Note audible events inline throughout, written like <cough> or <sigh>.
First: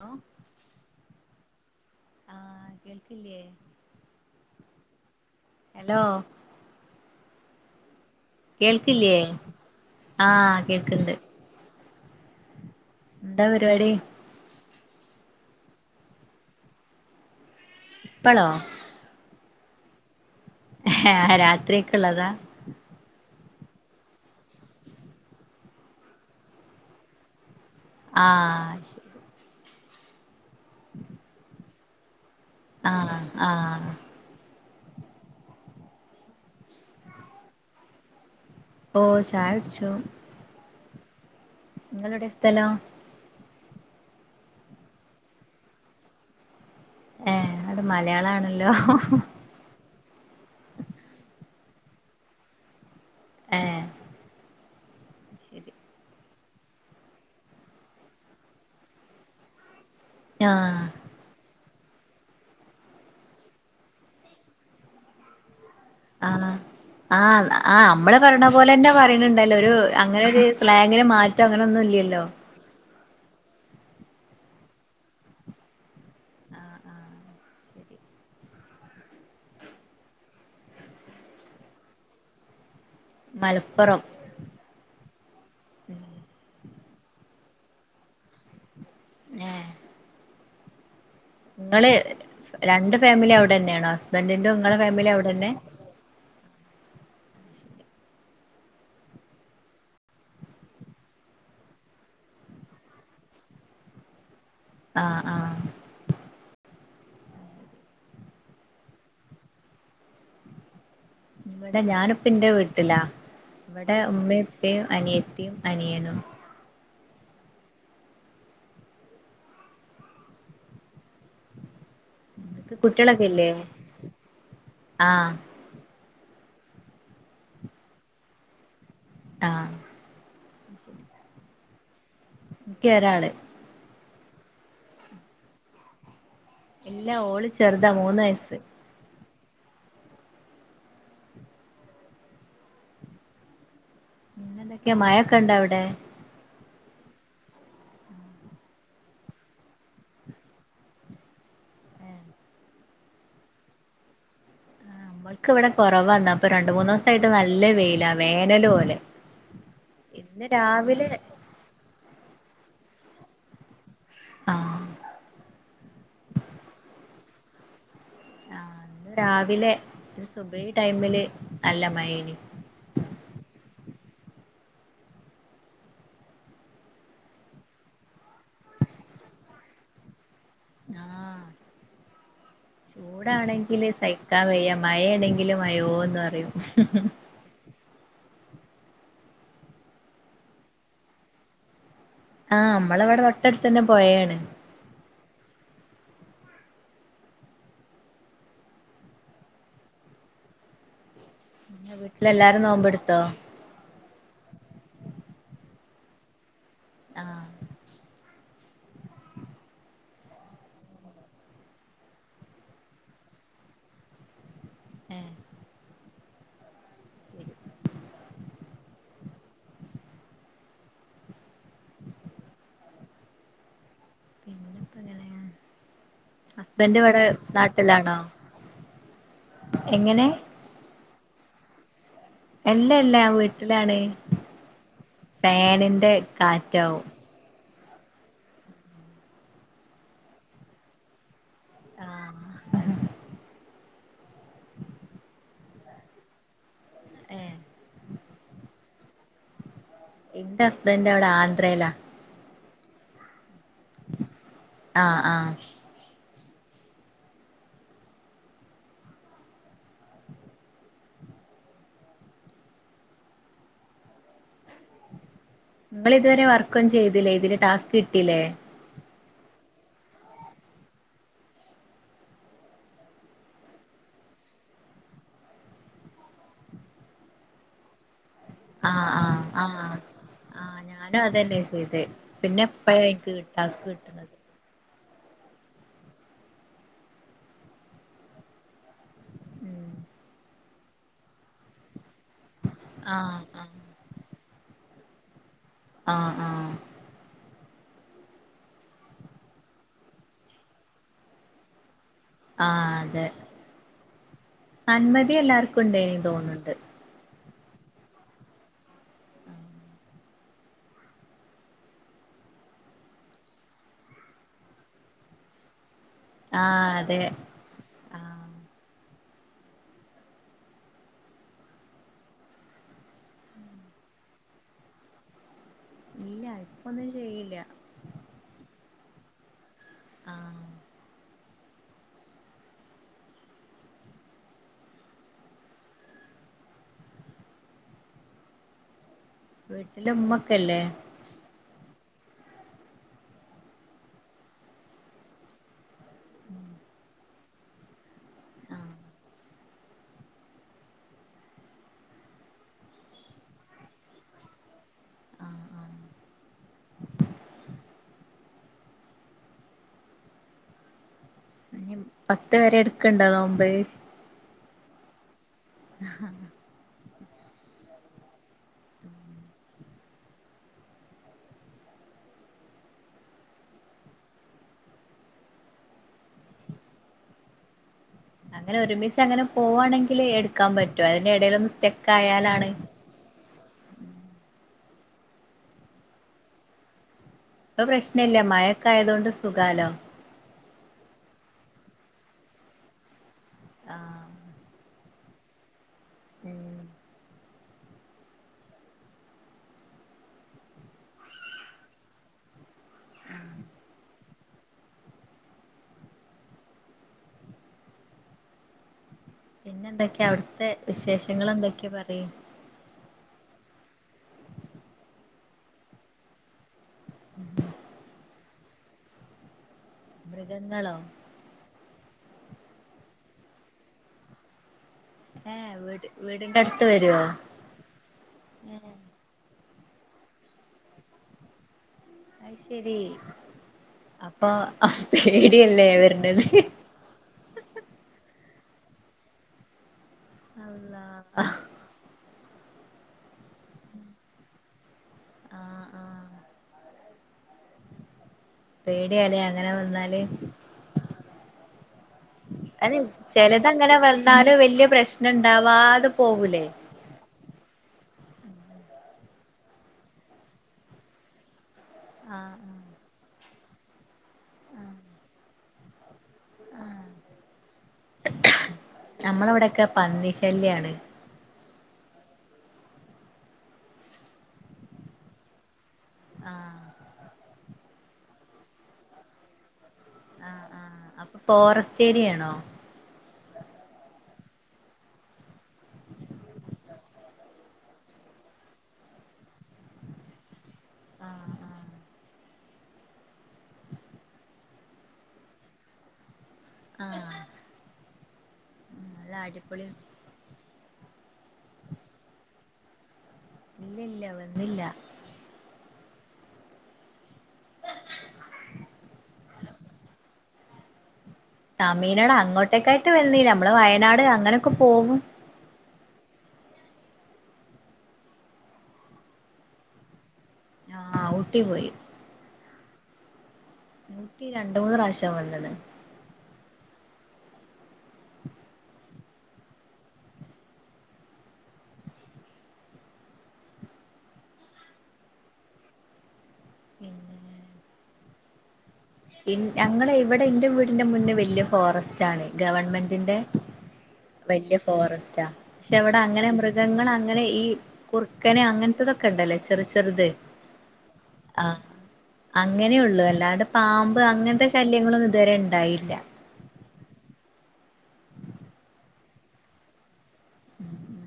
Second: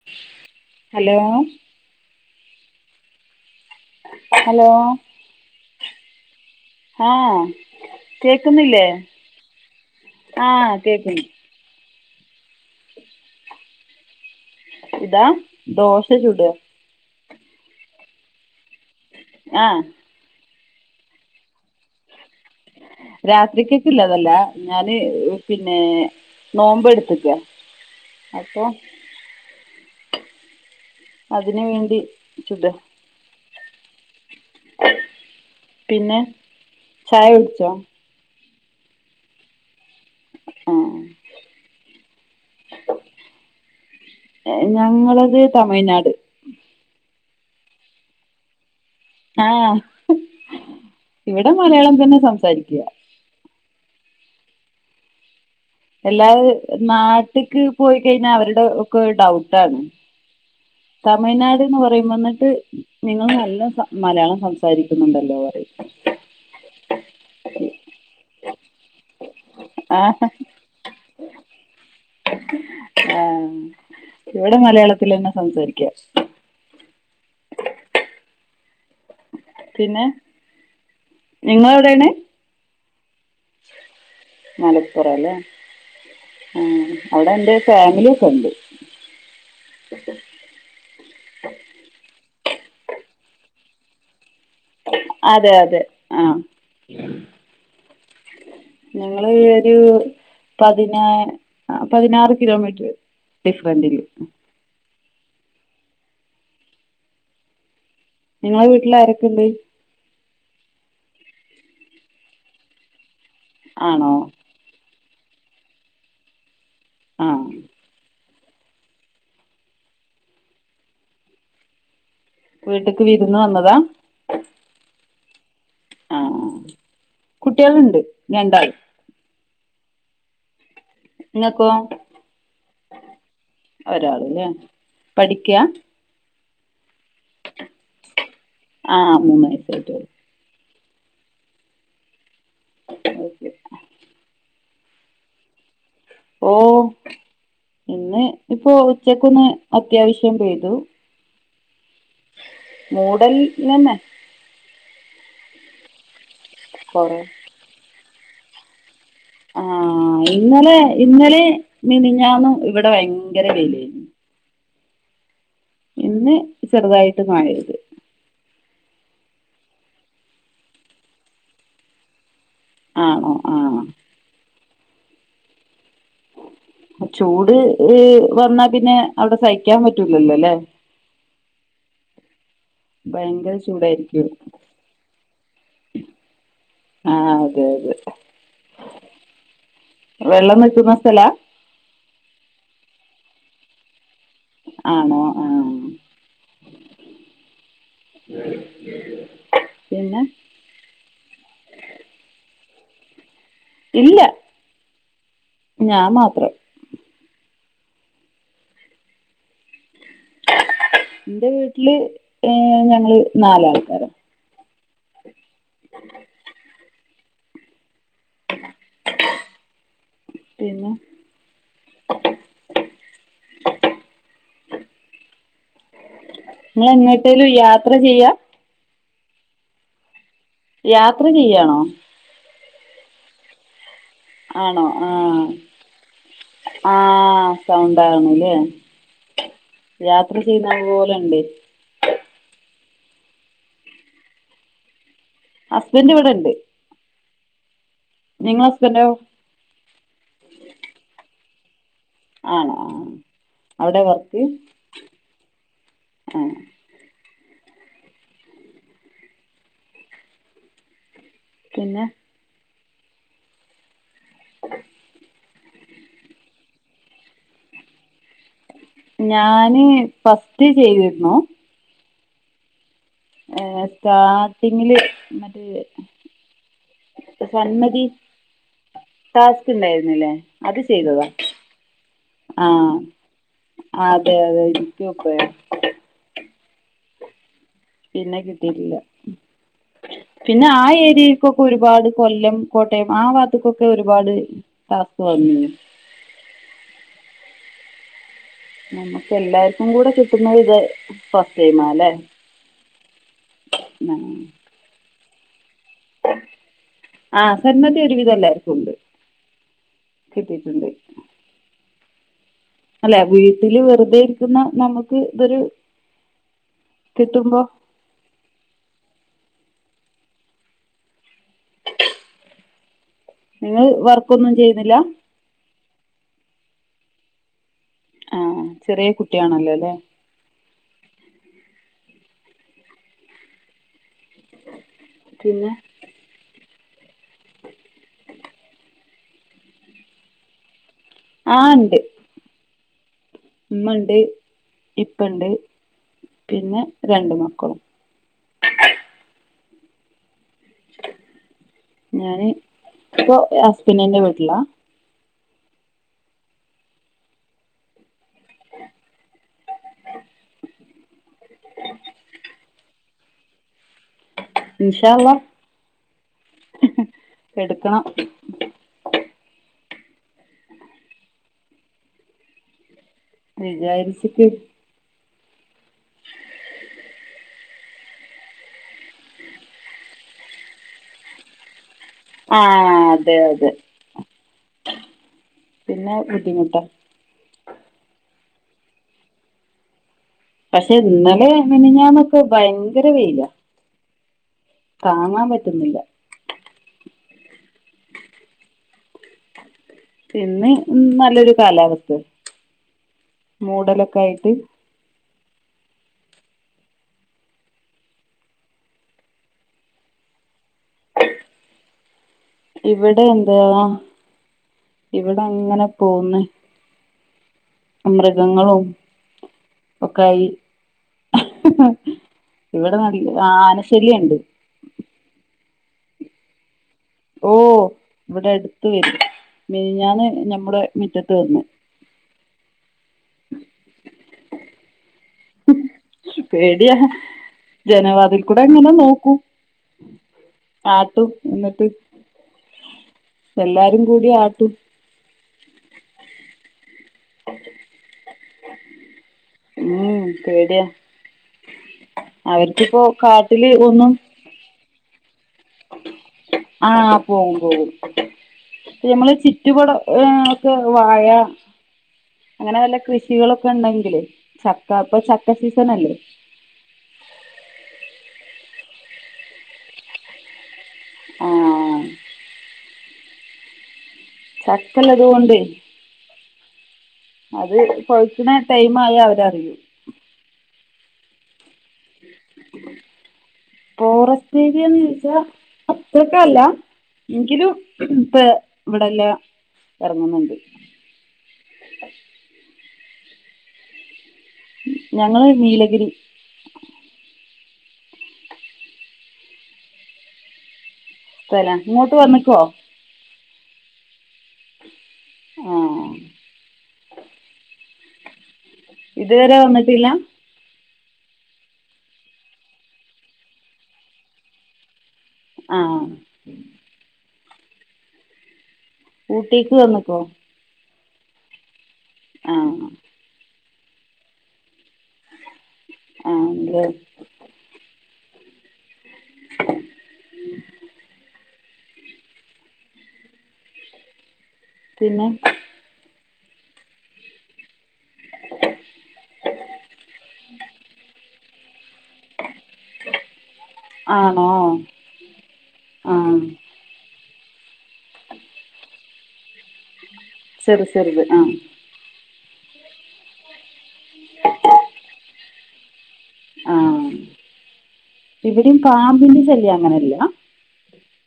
Hello hello ആഹ് കേൾക്കില്ലേ hello hello ആ കേക്കുന്നില്ലേ കേൾക്കില്ലേ ആഹ് കേക്കുന്നു എന്താ പരിപാടി ഇതാ ദോശ ചുട ഇപ്പളോ ആഹ് ഹ അ രാത്രിയ്ക്ക്ള്ളതാ രാത്രിക്ക്ക്ക്ള്ളതല്ല ഞാന് പിന്നെ നോമ്പ് എടുത്തക്ക ആഹ് ശരി അതിന് വേണ്ടി ചുടുക ആഹ് ആഹ് പിന്നെ ചായ കുടിച്ചോ ഓ ചായുടിച്ചു ആഹ് നിങ്ങളെവിടെ സ്ഥലം ഞങ്ങളത് തമിഴ്നാട് ഏ അവിടെ മലയാളണല്ലോ ആഹ് വിടെ മലയാളം തന്നെ സംസാരിക്ക ഏഹ് ശരി ല്ലാവ് നാട്ട്ക്ക് പോയി കഴിഞ്ഞാ അവരുടെ ഒക്കെ രു ഡൗട്ടാണ് ആഹ് തമിഴ്നാട് എന്ന് പറയും എന്നിട്ട് നിങ്ങള് നല്ലോം സം മലയാളം സംസാരിക്കുന്നുണ്ടല്ലോ പറയും ആഹ് ആഹ് ആ ആ അമ്മള് പറഞ്ഞ പോലെന്നെ പറയണണ്ടല്ലോ ഒരു ആ, അങ്ങനെ ഒരു സ്ലാങ്ങിന് മാറ്റോ അങ്ങനെ ഒന്നും ഇല്ലല്ലോ ആഹ് ഇവിടെ മലയാളത്തിലെന്നെ സംസാരിക്ക ആഹ് ആഹ് ശരി പിന്നെ നിങ്ങ എവിടെണ്? മലപ്പുറം മലപ്പുറ അല്ലേ ആ അവിടെ എന്റെ ഫാമിലി ഒക്കെ ഉണ്ട് ആ <unintelligible> നിങ്ങള് രണ്ട് ഫാമിലി അവിടെ തന്നെയാണോ ന്റിന്റെ ഉങ്ങളെ ഫാമിലി അവിടെന്നെ? ഉ ഞങ്ങള് ഒരു പതിനാ പതിനാറ് കിലോമീറ്റർ ഡിഫറന്റില് ആ ആ ഇങ്ങളെ വീട്ടില് ആരൊക്കെണ്ട്? ഇവിടെ ഞാനിപ്പന്റെ വീട്ടിലാ ഇവിടെ ആണോ ഉമ്മയും ഉപ്പും അനിയ ത്തീം അനിയനും ആ വീട്ടിലേക്ക് വിരുന്ന് കുട്ടികളൊക്കെല്ലേ? വന്നതാ ആഹ് ആ കുട്ടികളുണ്ട് രണ്ടാൾ ആഹ് ഇങ്ങക്കൊ? ക്ക് ഒരാള് ഒരാളല്ലേ പഠിക്ക്യാ? എല്ലാ ഓള് ചെറുതാ മൂന്ന് വയസ്സ് <unintelligible> ഓക്കെ ന്തൊക്കെയ മഴൊക്കെ ഇണ്ട അവിടെ? ഓ ഇന്ന് ഇപ്പോ ഉച്ചക്കൊന്ന് അത്യാവശ്യം പെയ്തു മൂഡൽ തന്നെ നമ്മക്ക് ഇവിടെ കുറവാന്ന ഇപ്പൊ രണ്ട് മൂന്ന് കൊറേ ദിവസായിട്ട് നല്ല വെയില വേനല് പോലെ ആ ഇന്ന് ഇന്നലെ രാവിലെ ഇന്നലെ മിനിഞ്ഞാന്നും ഇവിടെ ഭയങ്കര വെയിലാന്നു ആഹ് ഇന്ന് ചെറുതായിട്ട് മഴ പെയ്തു ആ ഇന്ന് രാവിലെ സുബൈ ടൈമില് നല്ല മയനി ആഹ ആഹ ആഹ് ചൂട് വന്നാ പിന്നെ അവിടെ സഹിക്കാൻ പറ്റൂലല്ലോ അല്ലേ <inaudible> ആഹ് ചൂടാണെങ്കില് സഹിക്കാൻ വയ്യ മഴയാണെങ്കില് മഴയോന്ന് പറയും ആഹ് അതെ അതെ വെള്ളം നിൽക്കുന്ന സ്ഥലാ ആഹ് നമ്മള അവിടെ തൊട്ടടുത്ത് തന്നെ പൊഴയാണ് ആണോ ആ പിന്നെ എ വീട്ടിലെല്ല <unintelligible> നോമ്പ് എടുത്തോ ഇല്ല ഞാൻ മാത്രം ആ എൻ്റെ വീട്ടില് ഏ ഞങ്ങള് നാലാൾക്കാര എ പിന്നെ നിങ്ങൾ ഹസ്ബൻഡ് ഇവിടെ എങ്ങോട്ടേലും യാത്ര നാട്ടിലാണോ ചെയ്യാ എങ്ങനെ യാത്ര ചെയ്യാണോ എല്ല എല്ലാ വീട്ടിലാണ് ആണോ ആഹ് ഫാനിന്റെ കാറ്റാവും സൗണ്ട് കാണുല്ലേ യാത്ര ചെയ്യുന്ന പോലെണ്ട് ആ ഹസ്ബൻഡ് ഇവിടെണ്ട് ഏ <inaudible> നിങ്ങടെ ഹസ്ബന്റോ എന്റെ ഹസ്ബന്റ് അവിടെ ആ അത്രല്ല <unintelligible> ആ അവിടെ വർക്ക് ആഹ് ആഹ് ആ പിന്നെ നിങ്ങൾ ഇതുവരെ വർക്ക് ഒന്നും ചെയ്തില്ലേ ഇതില് ടാസ്ക് കിട്ട ഇല്ലേ ഞാന് ഫസ്റ്റ് ചെയ്തിരുന്നു സ്റ്റാർട്ടിങ്ങില് മറ്റേ സന്മതി ആ ആഹ് ആ ടാസ്ക് ഉണ്ടായിരുന്നില്ലേ അത് ആഹ് ഞാനും ചെയ്തതാ അതന്നെയ ചെയ്ത പിന്നെ എപ്പ ആഹ് എനിക്ക്ടാസ്ക് കിട്ടുന്നത് ഇപ്പഴോ പിന്നെ കിട്ടിയിട്ടില്ല ഉം പിന്നെ ആ ഏരിയക്കൊക്കെ ഒരുപാട് കൊല്ലം കോട്ടയം ആ ആഹ് ആഹ് ഭാഗത്തക്കൊക്കെ ഒരുപാട് ടാസ്ക് വന്നില്ല ആഹ് ആഹ് നമ്മുക്ക് എല്ലാർക്കും കൂടെ കിട്ടുന്ന ഇത് ഫസ്റ്റ് ടൈം ആണല്ലേ ആഹ്അതെ ആഹ് മതി എല്ലാർക്ക- ണ്ട്യേ നി തോന്ന്ണ്ട് ആഹ് സന്മതി ഒരുവിധം എല്ലർക്കും ഉണ്ട് കിട്ടീട്ടുണ്ട് അല്ലെ വീട്ടില് വെറുതെ ഇരിക്കുന്ന നമുക്ക് ഇതൊരു ആഹ് അതെ കിട്ടുമ്പോ ആഹ് നിങ്ങൾ വർക്ക്ഒന്നും ചെയ്യുന്നില്ല ഇല്ല ഇപ്പൊന്നും ചെയ്യില്ല ആഹ് ചെറ്യേ കുട്ടിയാണല്ലോല്ലേ ആഹ് പിന്നെ വീട്ടില് ഉമ്മൊക്കെല്ലേ ആഹ് ഉണ്ട് ഉമ്മണ്ട് ഇപ്പണ്ട് പിന്നെ രണ്ടു മ കും ആഹ് ഞാന് ഇപ്പൊ ഹസ്ബൻഡിന്റെ വീട്ടിലാ ആഹ് ആഹ് പത്ത് വരെ ഇട്ക്ൺണ്ടൊ നോമ്പ് ഇന്ഷാഅല്ലാഹ് ആഹ് എടുക്കണം വിചാരിച്ചിട്ട് <inaudible> അങ്ങനെ ഒരുമിച്ചങ്ങനെ പോവാണെങ്കില് എടുക്കാൻ പറ്റോ അതിന്റെ എടൽ ഒന്ന് സ്റ്റ ആഹ് അതെ അതെ പിന്നെ ബുദ്ധിമുട്ട ഇപ്പൊ പ്രശ്നല്ല മഴക്കായൊതോണ്ട് സുഖാലോ പക്ഷെ ഇന്നലെ മെനഞ്ഞാന്നൊക്കെ ഭയങ്കര വെയ്ലാ ആഹ് കാണാൻ പറ്റുന്നില്ല ഉം പിന്നെ നല്ലൊരു കാലാവസ്ഥ മൂടലൊക്കെ ആയിട്ട് പിന്നെ എന്തൊക്കെയാ അവിടുത്തെ വിശേഷങ്ങൾ എന്തൊക്കെയ പറി ഇവിടെ <unintelligible> എന്താ ഇവിടെ അങ്ങനെ പോന്ന് മൃഗങ്ങളും ഒക്കായി മൃഗങ്ങളോ ഇവിടെ <unintelligible> ആ ആനശല്യണ്ട് വിട് വീടിന്റെ അടുത്ത് വരുവോ ഓ ഇവിടെ അടുത്ത് ഏഹ് വരും മെനിഞ്ഞാന്ന് ഞമ്മുടെ മുറ്റത്ത് വന്ന് അത് ശരി അപ്പൊ പേടിയല്ലേ വരണത് പേടിയാ ജനവാതിൽ കൂടെ എങ്ങനെ നോക്കും ആട്ടും അല്ലാഹ് ആഹ് എന്നിട്ട് എല്ലാരും കൂടി ആട്ടും ആ ആ പേ ടീലേ അങ്ങനെ വന്നാല് ഉം പേടിയാ അയ്ന് അവർക്കിപ്പോ കാട്ടില് ചെലതങ്ങനെ ഒന്നും വന്നാല് വല്യ പ്രശ്ന ആ പോകും പോകും നമ്മള് ചുറ്റുപാടൊ ഏ ഒക്കെ വാഴ ആ ഷികളൊക്കെണ്ടെങ്കില് ചക്ക ഇപ്പൊ ച ക്ക സീസണല്ലേ ആ നമ്മളവിടൊക്കെ പന്നിശല്യാണ് ആ ചാക്കോള്ളത് കൊണ്ടേ ആ അത് കൊഴിക്ക്ണ ടൈമായാ അവരറിയും ആ ആ അപ്പൊ ഫോറസ റ്റ് ഏരിയണോ ഫോറസ്റ്റ് ഏരിയേന്ന് ചോയ്ച്ചാ അത്രക്കല്ല എങ്കിലും ഇപ്പ ഇവിടെല്ലേ ഏറങ്ങുന്നുണ്ട് ആഹ് ഞങ്ങള് നീലഗിരി ഉം നല്ല അടിപൊളി സ്ഥലാ ഇങ്ങോട്ട് വന്ന്ക്കൊ ഇല്ല ഇല്ല വന്നില്ല ആ ഇത് വരെ വന്നിട്ടില്ലാ തമീനാട് അങ്ങോട്ടേക്കായിട്ട് വന്നീലാ അമ്മള് വയനാട് അങ്ങനൊക്കെ പോകു ആ ഊട്ടീക്ക് വന്ന്ക്കോ ആ ഊട്ടി പോയി ആ ഊട്ടി രണ്ട് മൂന്ന്റാശ്യ വന്ന്ണ് <unintelligible> പിന്നെ പിന്നേ ഇൻ ഞങ്ങളെ ഇവിടെ ഇന്റെ വീടിന്റെ മുന്നേ വല്യ ഫോറസ്റ്റ് ആണ് ഗവൺമെന്റിന്റെ ആണോ വല്യ ഫോറസ്റ്റാ പക്ഷെ അവിടെ ആഹ് അങ്ങനെ മൃഗങ്ങള് അങ്ങ് ങ്ങനെ ഈ കുറുക്കനെ അങ്ങനത്തതൊക്കെ ഉണ്ടല്ലേ ചെ ചെറ് ചെറിത് ആഹ് അങ്ങനെ ഉള്ളു അല്ലാണ്ട് പാമ്പ് അങ്ങനത്തെ ശല്യങ്ങളൊന്നും ഇതുവരെ ഉ ഉണ്ടാകില്ല ആഹ് ഇവിടയും പാമ്പിന്റെ ശല്യം അങ്ങനെ ഇല്ല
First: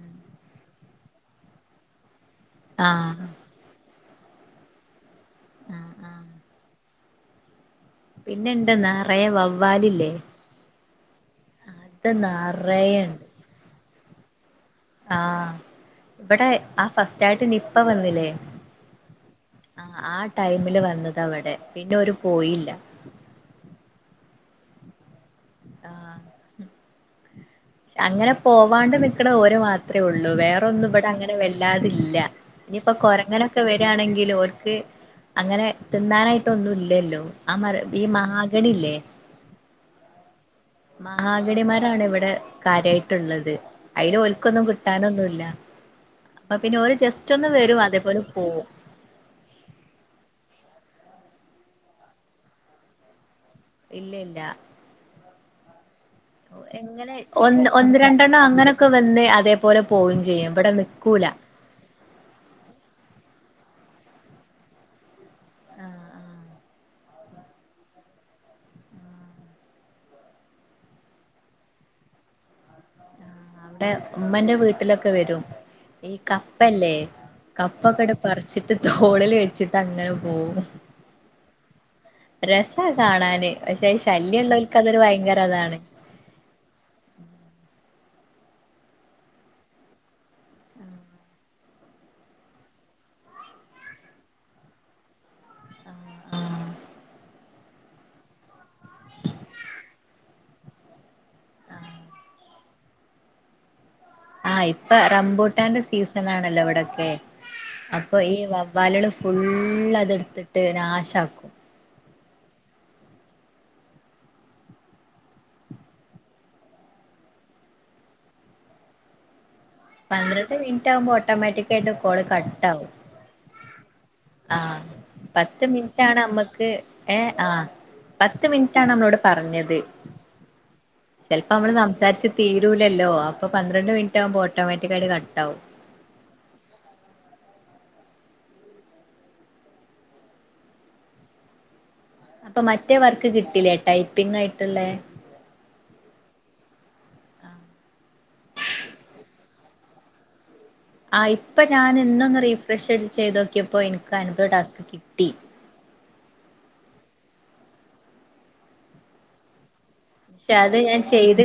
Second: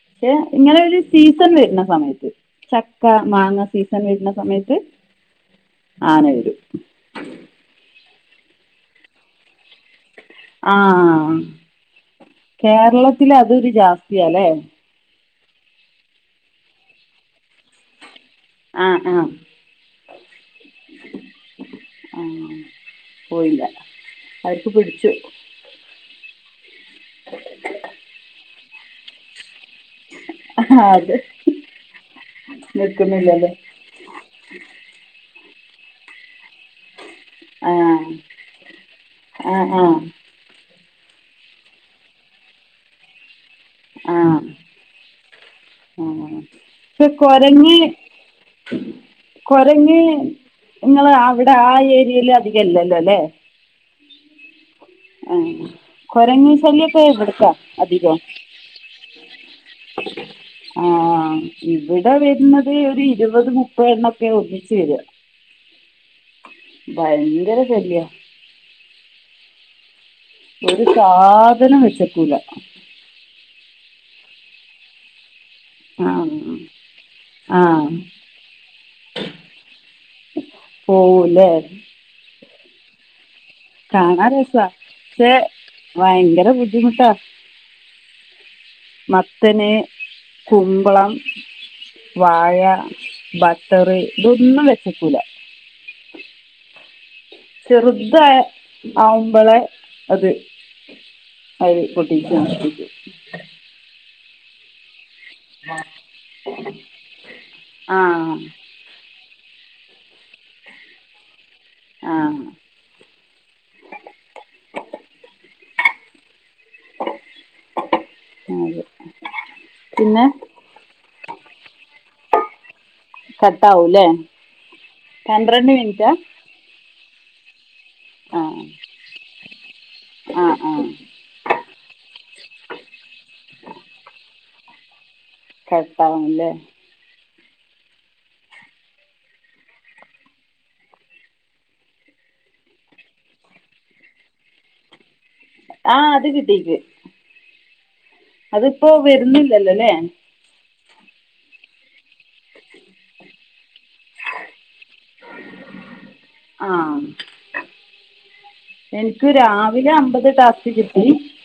പക്ഷെ ഇങ്ങനെ ഒരു സീസൺ വരുന്ന സമയത്ത് ചക്ക ആഹ് മാങ്ങ സീ സൺ വരുന്ന സമയത്ത് ആഹ് ആന വരും പിന്നെ ഇണ്ട് നെറയെ വവ്വാലില്ലേ ആഹ് അത് നറയെണ്ട് കേരളത്തിൽ അതൊരു ജാസ് സ്ഥിയാലെ ആഹ് ഇവിടെ ആ ഫസ്റ്റ് ആയിട്ട് നിപ്പ വന്നില്ലേ ആഹ് ആഹ് ആഹ് ആ ടൈമില് വന്നത ഇവിടെ പിന്നെ ഓര് ആഹ് പോയില്ല അരിപ്പ് പിടിച്ചു ആഹ് അങ്ങനെ പോ പോവാണ്ട് നിക്കണ ഓര് മാ ത്രേ ഉള്ളൂ വേറൊന്നും ഇവിടെ അത് അങ്ങനെ വല്ലാതില്ല ഇനിയിപ്പം നിൽക്കുന്നില്ലല്ലേ കൊരങ്ങനൊക്കെ വരാണെങ്കിലു. ഓർക്ക് അങ്ങനെ തിന്നാനായിട്ട് ഒന്നും ഇല്ലല്ലോ ആ മര ഈ ആഹ് മഹാഗണി ഇല്ലേ ആഹ് ആഹ് മഹാഗണി മരാണ് ഇവിടെ കാര്യായിട്ടുള്ളത് അയിൽ ആഹ് ഓൽക്കൊന്നും കിട്ടാനൊന്നുല്ല ആഹ് അപ്പം പിന്നെ ഓര് പക്ഷെ ജസ്റ്റ് ഒന്ന് കൊരങ്ങ് വരും അതേപോലെ പോവും കൊരങ്ങ് നിങ്ങള് അവിടെ ആ ഏരിയല് അധികം ഇല്ലല്ലോ അല്ലേ ഇല്ല ഇല്ല ആ കൊരങ്ങ് ശല്യം ഇപ്പം എങ്ങനെ ഇവിടിക്കാ ഒന്ന് ഒന്ന് അതികോം രണ്ടെണ്ണം അങ്ങനൊക്കെ വന്ന് അതേപോലെ പോവും ചെയ്യും ഇവിടെ ആ നിക്കൂല ഇവിടെ വരുന്നത് ഒരു ഇരുവത് മു പ്പാതെണ്ണൊക്കെ ഒന്നിച്ചു വര്യ ആഹ് ആഹ് ഭയങ്കര ശല്യാ ഒരു സാധനം വെച്ചേക്കൂല നമ്മടെ ഉമ്മെന്റെ വീട്ടിലൊക്കെ വരും ആ ഈ കപ്പല്ലേ ആ കപ്പൊക്കെ ഇടെ പറിച്ചിട്ട് തോളിൽ വെച്ചിട്ട് അങ്ങനെ പോവും. പോവൂലേ രസ കാണാൻ. കാണാ രസാ ക്ഷേ അതാണ് ഭയങ്കര ബുദ്ധിമുട്ടാ. മത്തന് കുമ്പളം വാഴ ബട്ടററ് ഇതൊന്നും വെച്ചക്കൂല. ആഹ്. ചെറുതാ ആവുമ്പളെ അത് അത് പൊട്ടിച്ച് ആഹ് ഇപ്പ റമ്പുട്ടാന്റെ സീസനാണല്ലോ ഇവിടൊക്കെ ആ അപ്പൊ ഈ വവ്വാല്ള് ഫുള്ള് അതെടുത്തിട്ട് നാശക്കും. ആഹ്. ആ അതെ. പിന്നെ പന്ത്രണ്ട് മിന്റ് ആവുമ്പോ ഓട്ടോമാറ്റിക്കായിട്ട് കോൾ ക കട്ടാവും. കട്ടാവൂല്ലേ ആഹ് പന്ത്രണ്ട് മിനിറ്റാ ഏ ആഹ്. ആ പത്ത് മിനിറ്റാണ് നമ്മളോട് പറഞ്ഞത്. ആ ആ ചെലപ്പോ അമ്മള് സംസാരിച്ച് തീരൂലല്ലോ. അപ്പൊ പന്ത്രണ്ട് മിനിറ്റ് ആവ ട്ടോമാറ്റിക്കായിട്ട് ക കട്ടാവും ല്ലെ അപ്പം മറ്റേ വർക്ക് കിട്ടീല്ലേ ടൈപ്പിങ് ആയിട്ടുള്ളേ? ആഹ് അത് കിട്ടിക്ക്. അതിപ്പോ വരുന്നില്ലല്ലോല്ലേ? ആഹ് ഇപ്പ ഞാന് ഇന്നൊന്ന് റീഫ്രഷ്ടിച്ച് ചെയ്തോക്കിയപ്പോ എന്ക്ക് അൻപത് ടാസ്ക് കി ആഹ്. എനിക്ക് രാ വിലെ അമ്പത് പക്ഷെ ടാസ്ക് അത് ഞാൻ കിട്ടി. ചെയ്ത്